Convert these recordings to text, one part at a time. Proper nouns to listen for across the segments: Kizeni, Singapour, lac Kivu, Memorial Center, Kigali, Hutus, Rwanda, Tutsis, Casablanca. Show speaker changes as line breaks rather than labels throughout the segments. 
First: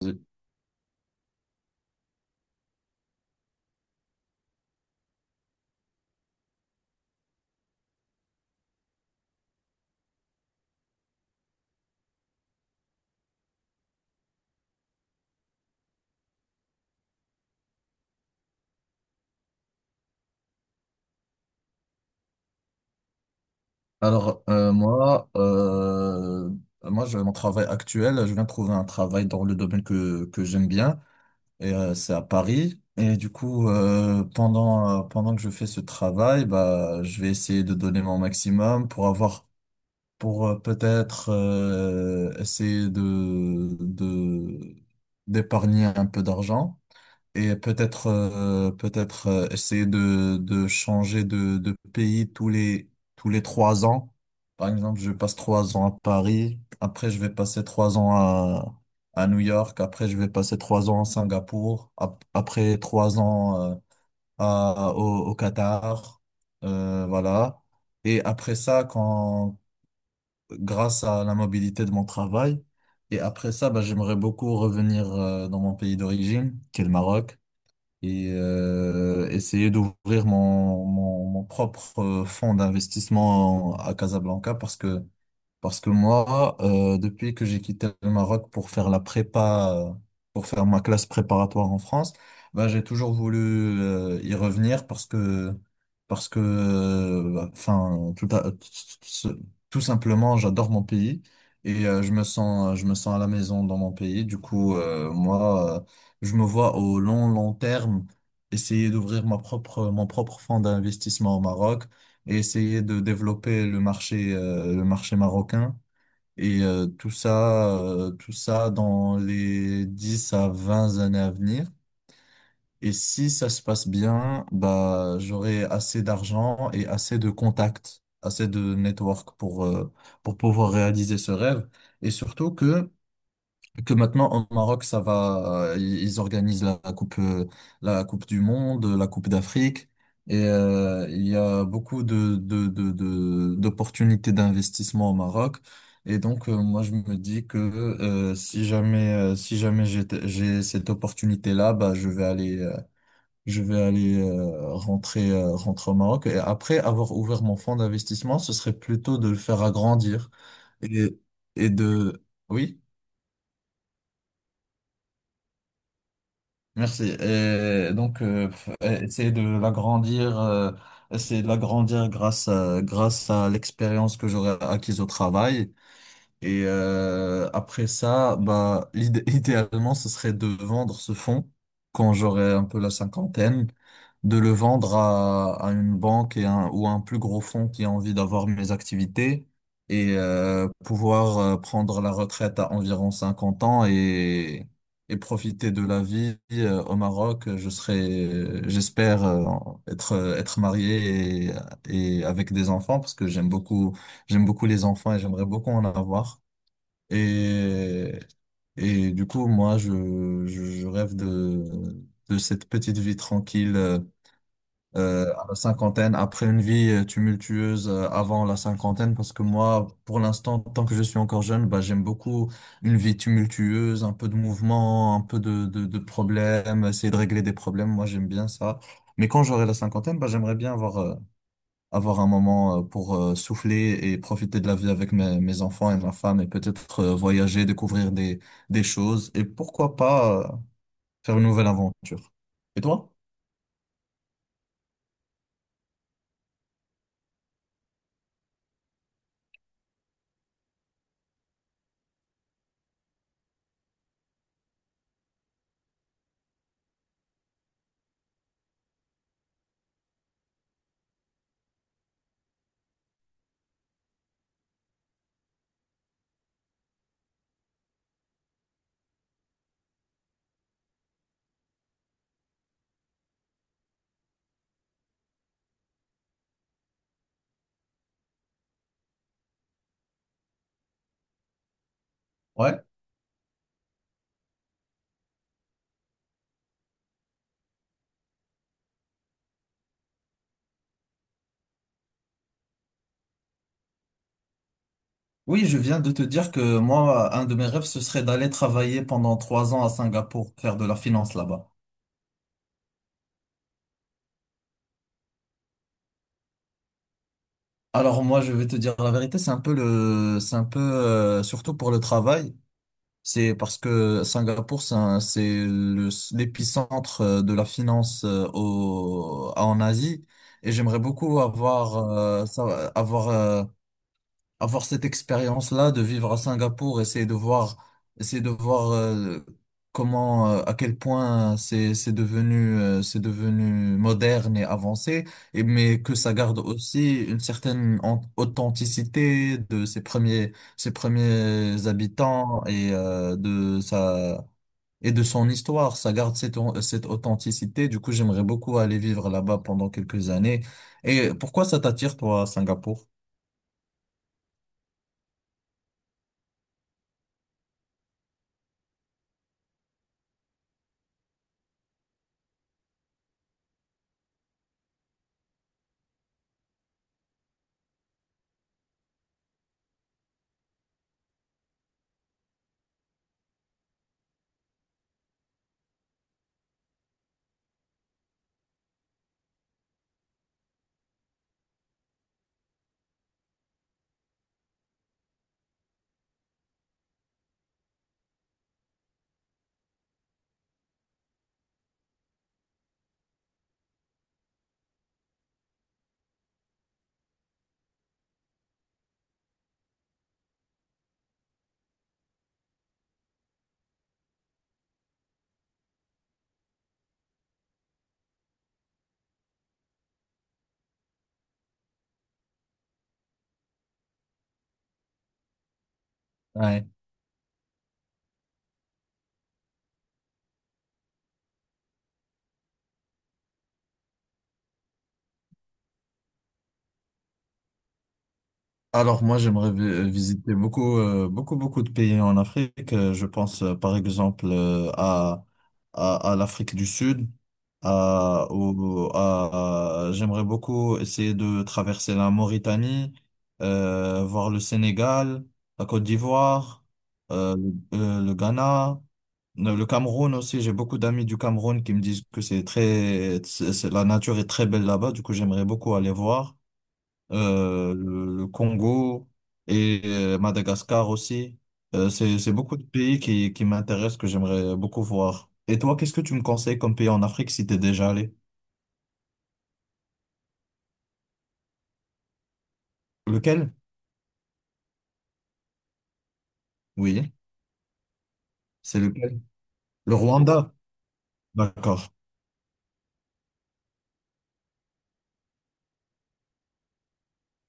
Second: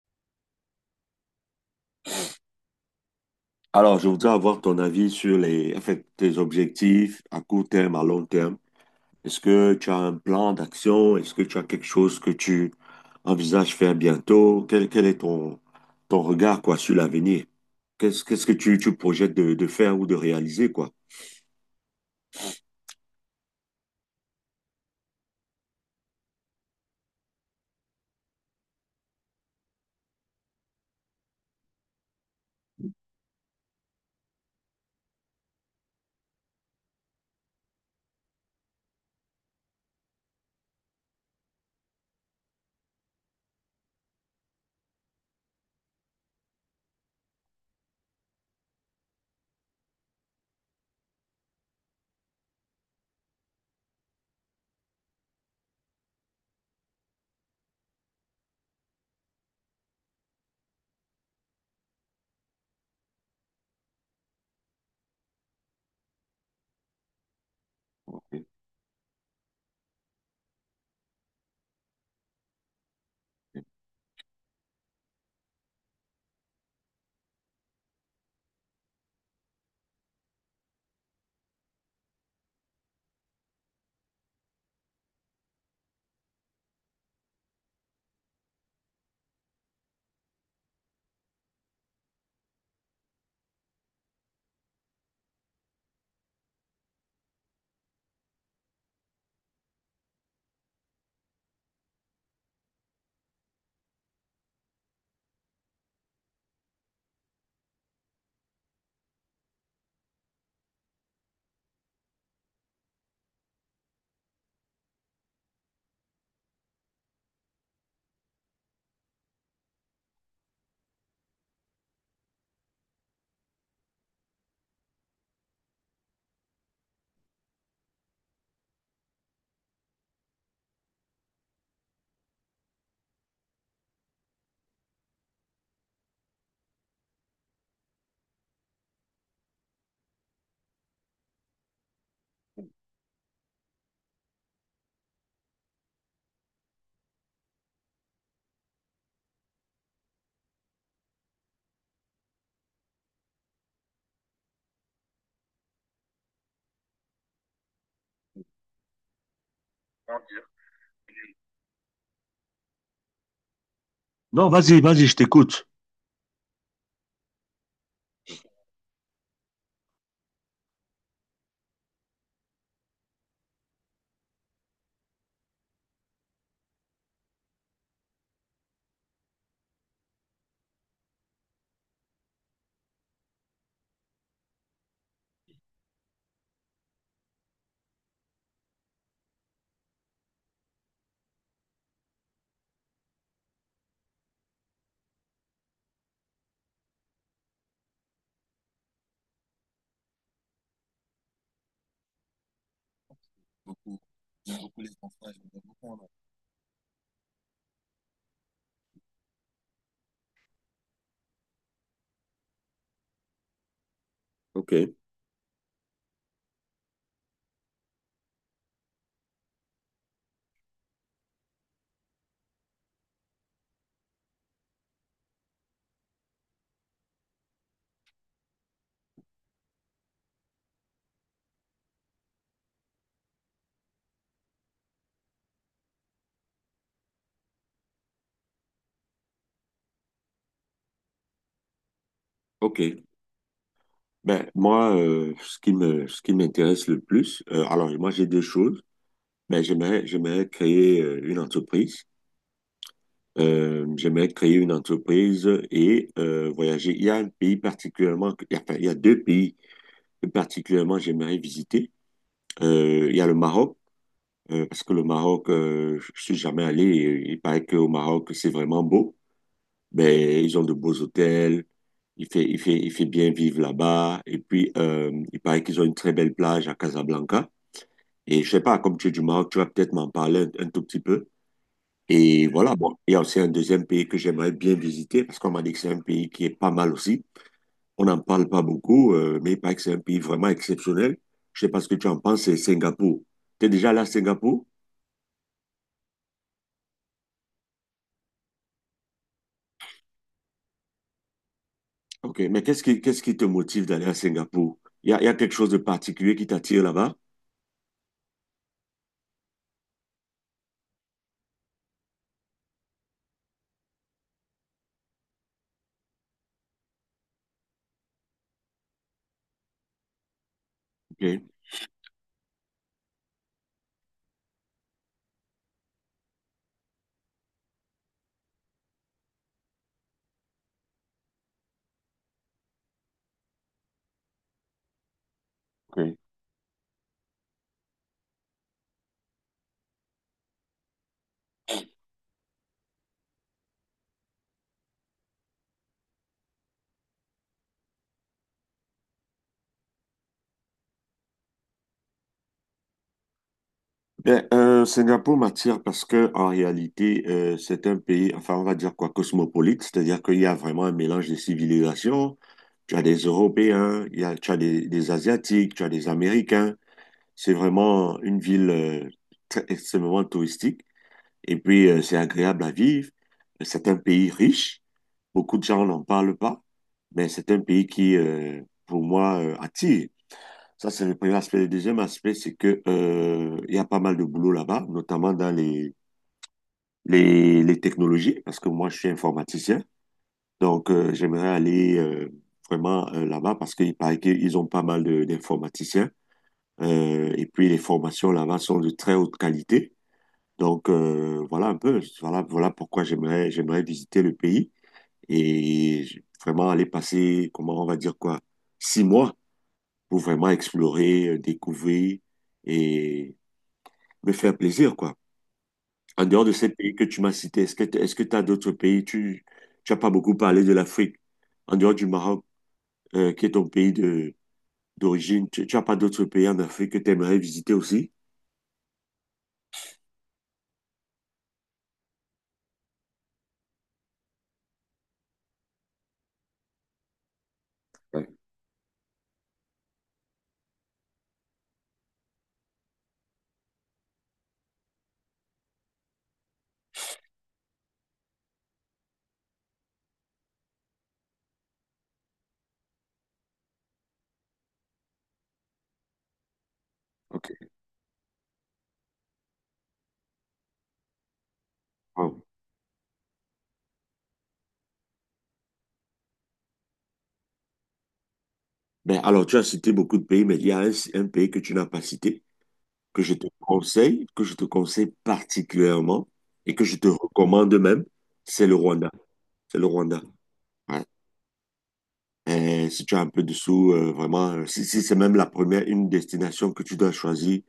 Oui.
Alors, je voudrais avoir ton avis sur tes objectifs à court terme, à long terme. Est-ce que tu as un plan d'action? Est-ce que tu as quelque chose que tu envisages faire bientôt? Quel est ton regard, quoi, sur l'avenir? Qu'est-ce que tu projettes de faire ou de réaliser, quoi?
Alors, moi, j'ai mon travail actuel. Je viens de trouver un travail dans le domaine que j'aime bien. Et c'est à Paris. Et du coup, pendant que je fais ce travail, bah, je vais essayer de donner mon maximum pour avoir, pour peut-être essayer d'épargner un peu d'argent. Et peut-être essayer de changer de pays tous les 3 ans. Par exemple, je passe 3 ans à Paris, après je vais passer 3 ans à New York, après je vais passer trois ans à Singapour, après 3 ans au Qatar, voilà. Et après ça, quand grâce à la mobilité de mon travail, et après ça, bah, j'aimerais beaucoup revenir dans mon pays d'origine, qui est le Maroc. Et essayer d'ouvrir mon propre fonds d'investissement à Casablanca, parce que moi, depuis que j'ai quitté le Maroc pour faire la prépa, pour faire ma classe préparatoire en France, bah, j'ai toujours voulu y revenir parce que, bah, enfin, tout, à- tout tout simplement, j'adore mon pays. Et je me sens à la maison dans mon pays. Du coup, moi, je me vois au long, long terme essayer d'ouvrir mon propre fonds d'investissement au Maroc et essayer de développer le marché marocain. Et tout ça dans les 10 à 20 années à venir. Et si ça se passe bien, bah, j'aurai assez d'argent et assez de contacts, assez de network pour pouvoir réaliser ce rêve. Et surtout que maintenant au Maroc, ça va. Ils organisent la coupe du monde, la coupe d'Afrique, et il y a beaucoup d'opportunités d'investissement au Maroc. Et donc moi, je me dis que si jamais j'ai cette opportunité là, bah je vais aller rentrer au Maroc, et après avoir ouvert mon fonds d'investissement, ce serait plutôt de le faire agrandir et et de oui.
Non, vas-y, vas-y, je t'écoute.
Merci. Et donc, essayer de l'agrandir grâce à l'expérience que j'aurai acquise au travail. Et après ça, bah, idéalement, ce serait de vendre ce fonds quand j'aurai un peu la cinquantaine, de le vendre à une banque ou à un plus gros fonds qui a envie d'avoir mes activités, et pouvoir prendre la retraite à environ 50 ans et profiter de la vie au Maroc. Je serai, j'espère, être marié et avec des enfants parce que j'aime beaucoup les enfants et j'aimerais beaucoup en avoir. Et, et du coup, moi, je rêve de cette petite vie tranquille
Ok,
à la cinquantaine, après une vie tumultueuse avant la cinquantaine, parce que moi, pour l'instant, tant que je suis encore jeune, bah, j'aime beaucoup une vie tumultueuse, un peu de mouvement, un peu de problèmes, essayer de régler des problèmes. Moi, j'aime bien ça. Mais quand j'aurai la cinquantaine, bah, j'aimerais bien avoir un moment pour souffler et profiter de la vie avec mes enfants et ma femme, et peut-être voyager, découvrir des choses et pourquoi pas faire une nouvelle aventure. Et
ok.
toi?
Ben, moi, ce qui ce qui m'intéresse le plus, alors, moi, j'ai deux choses. Ben, j'aimerais créer une entreprise. J'aimerais créer une entreprise et voyager. Il y a un pays particulièrement, il y a, enfin, il y a deux pays que particulièrement j'aimerais visiter. Il y a le Maroc, parce que le Maroc, je suis jamais allé. Et il paraît qu'au Maroc, c'est vraiment beau. Ben, ils ont de beaux hôtels. Il fait bien vivre là-bas. Et puis, il paraît qu'ils ont une très belle plage à Casablanca. Et je sais pas, comme tu es du Maroc, tu vas peut-être m'en parler un tout petit peu. Et voilà,
Ouais.
bon, il y a aussi un deuxième pays que j'aimerais bien visiter parce qu'on m'a dit que c'est un pays qui est pas mal aussi. On n'en parle pas beaucoup, mais il paraît que c'est un pays vraiment exceptionnel. Je sais pas ce que tu en penses, c'est Singapour. Tu es déjà allé à Singapour?
Oui, je viens de te dire que moi, un de mes rêves, ce serait d'aller travailler pendant 3 ans à Singapour, faire de la finance là-bas.
Ok, mais qu'est-ce qui te motive d'aller à Singapour? Il y a quelque chose de particulier qui t'attire là-bas?
Alors moi, je vais te dire la vérité, c'est un peu c'est un peu, surtout pour le travail. C'est parce que Singapour, c'est un- c'est le- l'épicentre de la finance en Asie. Et j'aimerais beaucoup
Ok,
avoir, ça- avoir cette expérience-là de vivre à Singapour, essayer de voir comment, à quel point c'est devenu moderne et avancé, et mais que
ok.
ça garde aussi une certaine authenticité de ses premiers habitants et de sa et de son histoire. Ça garde cette authenticité. Du coup, j'aimerais beaucoup aller vivre là-bas pendant quelques années. Et pourquoi ça t'attire, toi, à Singapour?
Ben, Singapour m'attire parce que en réalité, c'est un pays, enfin, on va dire quoi, cosmopolite, c'est-à-dire qu'il y a vraiment un mélange de civilisations. Tu as des Européens, il y a, tu as des Asiatiques, tu as des Américains. C'est vraiment une ville très, extrêmement touristique. Et puis, c'est agréable à vivre. C'est un pays riche. Beaucoup de gens n'en parlent pas, mais c'est un pays qui, pour moi, attire. Ça, c'est le premier aspect. Le deuxième aspect, c'est que, il y a pas mal de boulot là-bas, notamment dans les technologies, parce que moi, je suis informaticien. Donc, j'aimerais aller vraiment là-bas parce qu'il paraît qu'ils ont pas mal de- d'informaticiens. Et puis, les formations là-bas sont de très haute qualité. Donc, voilà un peu. Voilà pourquoi j'aimerais visiter le pays et j- vraiment aller passer, comment on va dire quoi, 6 mois pour vraiment explorer, découvrir et me faire plaisir, quoi. En dehors de ces pays que tu m'as cités, est-ce que t- est-ce que tu as d'autres pays? Tu as pas beaucoup parlé de l'Afrique. En dehors du Maroc, qui est ton pays de d'origine, tu as pas d'autres pays en Afrique que tu aimerais visiter aussi?
Alors moi, j'aimerais visiter beaucoup, beaucoup, beaucoup de pays en Afrique. Je pense par exemple à l'Afrique du Sud.
Ouais.
J'aimerais beaucoup essayer de traverser la Mauritanie, voir le Sénégal, la Côte d'Ivoire, euh, le Ghana, le Cameroun aussi. J'ai beaucoup d'amis du Cameroun qui me disent que c'est très, c'est- la nature est très belle là-bas. Du coup, j'aimerais beaucoup aller voir
Ok.
le Congo et Madagascar aussi. Euh, c'est,
Wow.
c'est beaucoup de pays qui m'intéressent, que j'aimerais beaucoup voir. Et toi, qu'est-ce que tu me conseilles comme pays en Afrique si t'es déjà allé?
Ben, alors, tu as cité beaucoup de pays, mais il y a un pays que tu n'as pas cité,
Lequel?
que je te conseille particulièrement et que je te
Oui,
recommande même, c'est le
c'est
Rwanda.
lequel?
C'est le
Le
Rwanda.
Rwanda. D'accord.
Si tu as un peu de sous, vraiment, si c'est même la première, une destination que tu dois choisir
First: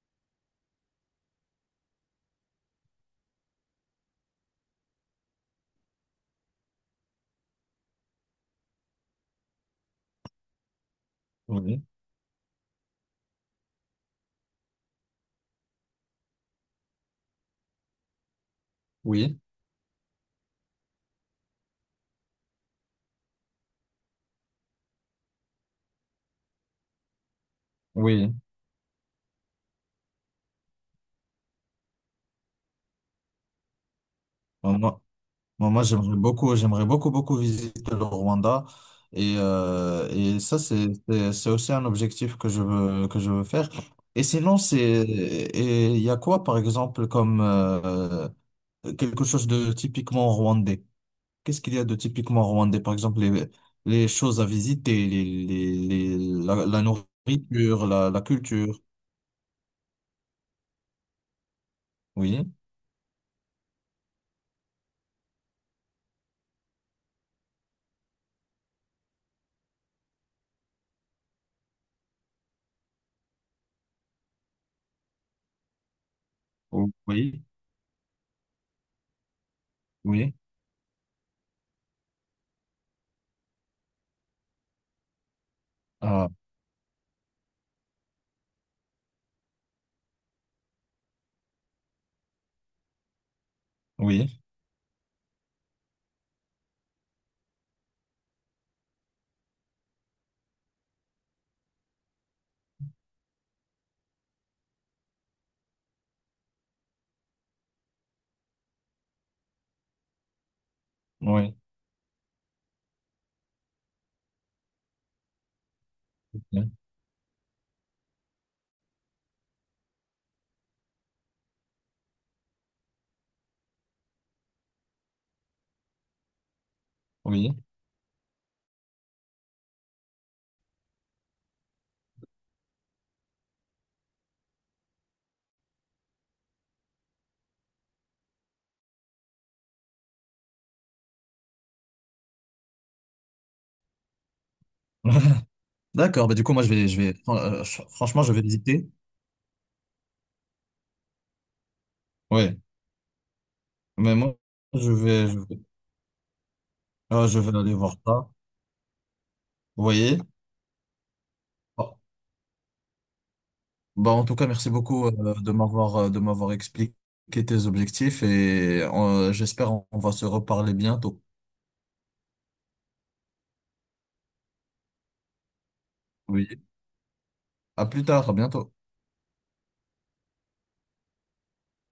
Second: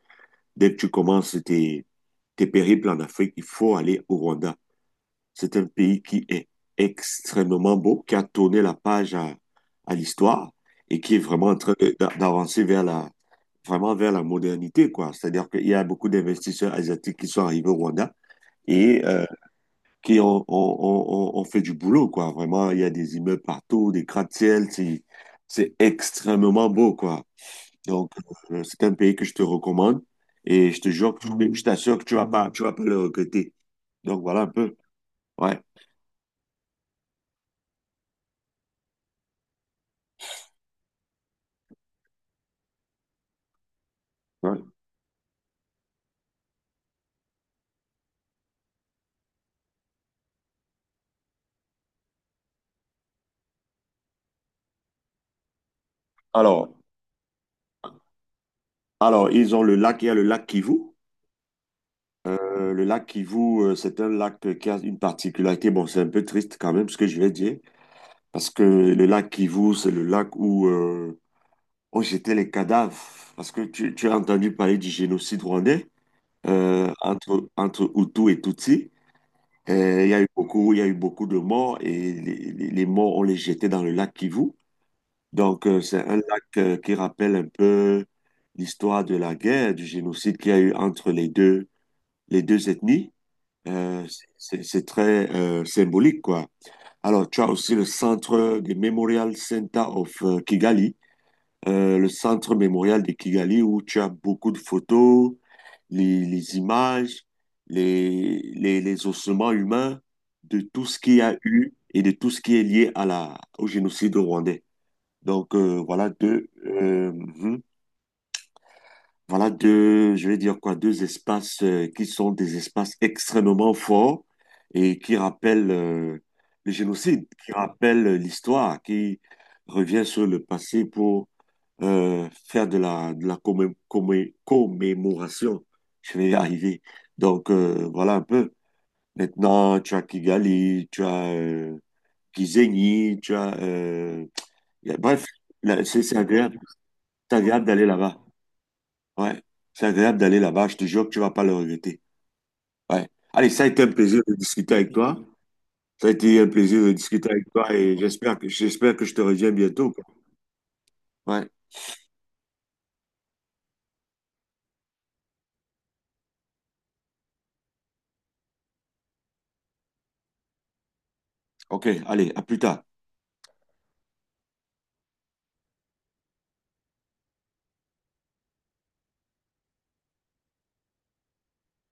dès que tu commences tes périples en Afrique, il faut aller au Rwanda. C'est un pays qui est extrêmement beau, qui a tourné la page à l'histoire et qui est vraiment en train
Oui,
de- d'a- d'avancer vers vraiment vers la modernité, quoi. C'est-à-dire qu'il y a beaucoup d'investisseurs asiatiques qui sont arrivés au Rwanda et
oui,
qui ont- ont- ont- ont fait du boulot, quoi. Vraiment, il y a des immeubles partout, des gratte-ciel, c'est extrêmement beau, quoi. Donc,
oui.
c'est un pays que je te recommande et je te jure, que je t'assure que tu vas pas le regretter. Donc, voilà un peu.
On, Moi,
Ouais,
moi, j'aimerais beaucoup, beaucoup visiter le Rwanda. Et ça, c'est aussi un objectif que je veux faire. Et sinon,
ouais.
et il y a quoi, par exemple, comme quelque chose de typiquement rwandais? Qu'est-ce qu'il y a de typiquement rwandais? Par exemple, les choses à visiter,
Alors,
la nourriture, la culture.
alors, ils ont le lac, il y a le lac Kivu.
Oui,
Le lac Kivu, c'est un lac qui a une particularité. Bon, c'est un peu triste quand même ce que je vais dire, parce que le lac Kivu, c'est le lac où, on jetait les cadavres parce que tu as entendu parler du génocide rwandais
oui,
entre Hutus et Tutsis.
oui.
Il y a eu beaucoup de morts et les morts, on les jetait dans le lac Kivu. Donc, c'est un
Ah,
lac qui rappelle un peu l'histoire de la guerre, du génocide qu'il y a eu entre les deux ethnies. Euh,
oui,
c'est très symbolique, quoi. Alors, tu as aussi le centre de Memorial Center of Kigali le centre mémorial de Kigali où tu as beaucoup de photos, les images, les ossements humains de tout ce qu'il y a
oui,
eu et de tout ce qui est lié à au génocide rwandais. Donc voilà deux, voilà deux, je vais dire quoi, deux espaces qui sont des espaces extrêmement forts et qui rappellent le génocide, qui
oui.
rappellent l'histoire, qui revient sur le passé pour faire de de la commé- commé- commémoration. Je vais y arriver. Donc, voilà un peu. Maintenant, tu as Kigali, tu as Kizeni, tu as... y a- bref, là, c'est
D'accord, bah du coup,
agréable.
moi, je vais, fran-
C'est agréable d'aller
ch-
là-bas.
franchement, je vais visiter.
Ouais, c'est agréable d'aller là-bas. Je te jure que tu vas pas le regretter.
Ouais,
Ouais. Allez, ça a été un
mais
plaisir de
moi,
discuter
je
avec toi.
vais, je vais,
Ça a été un plaisir de discuter
je
avec
vais
toi
aller voir
et
ça.
j'espère que je te reviens
Vous
bientôt. Quoi.
voyez?
Ouais,
Bon. Bah, en tout cas, merci beaucoup de m'avoir expliqué tes objectifs et j'espère on va se reparler bientôt.
ok, allez, à plus tard.
Oui. À plus tard, à bientôt.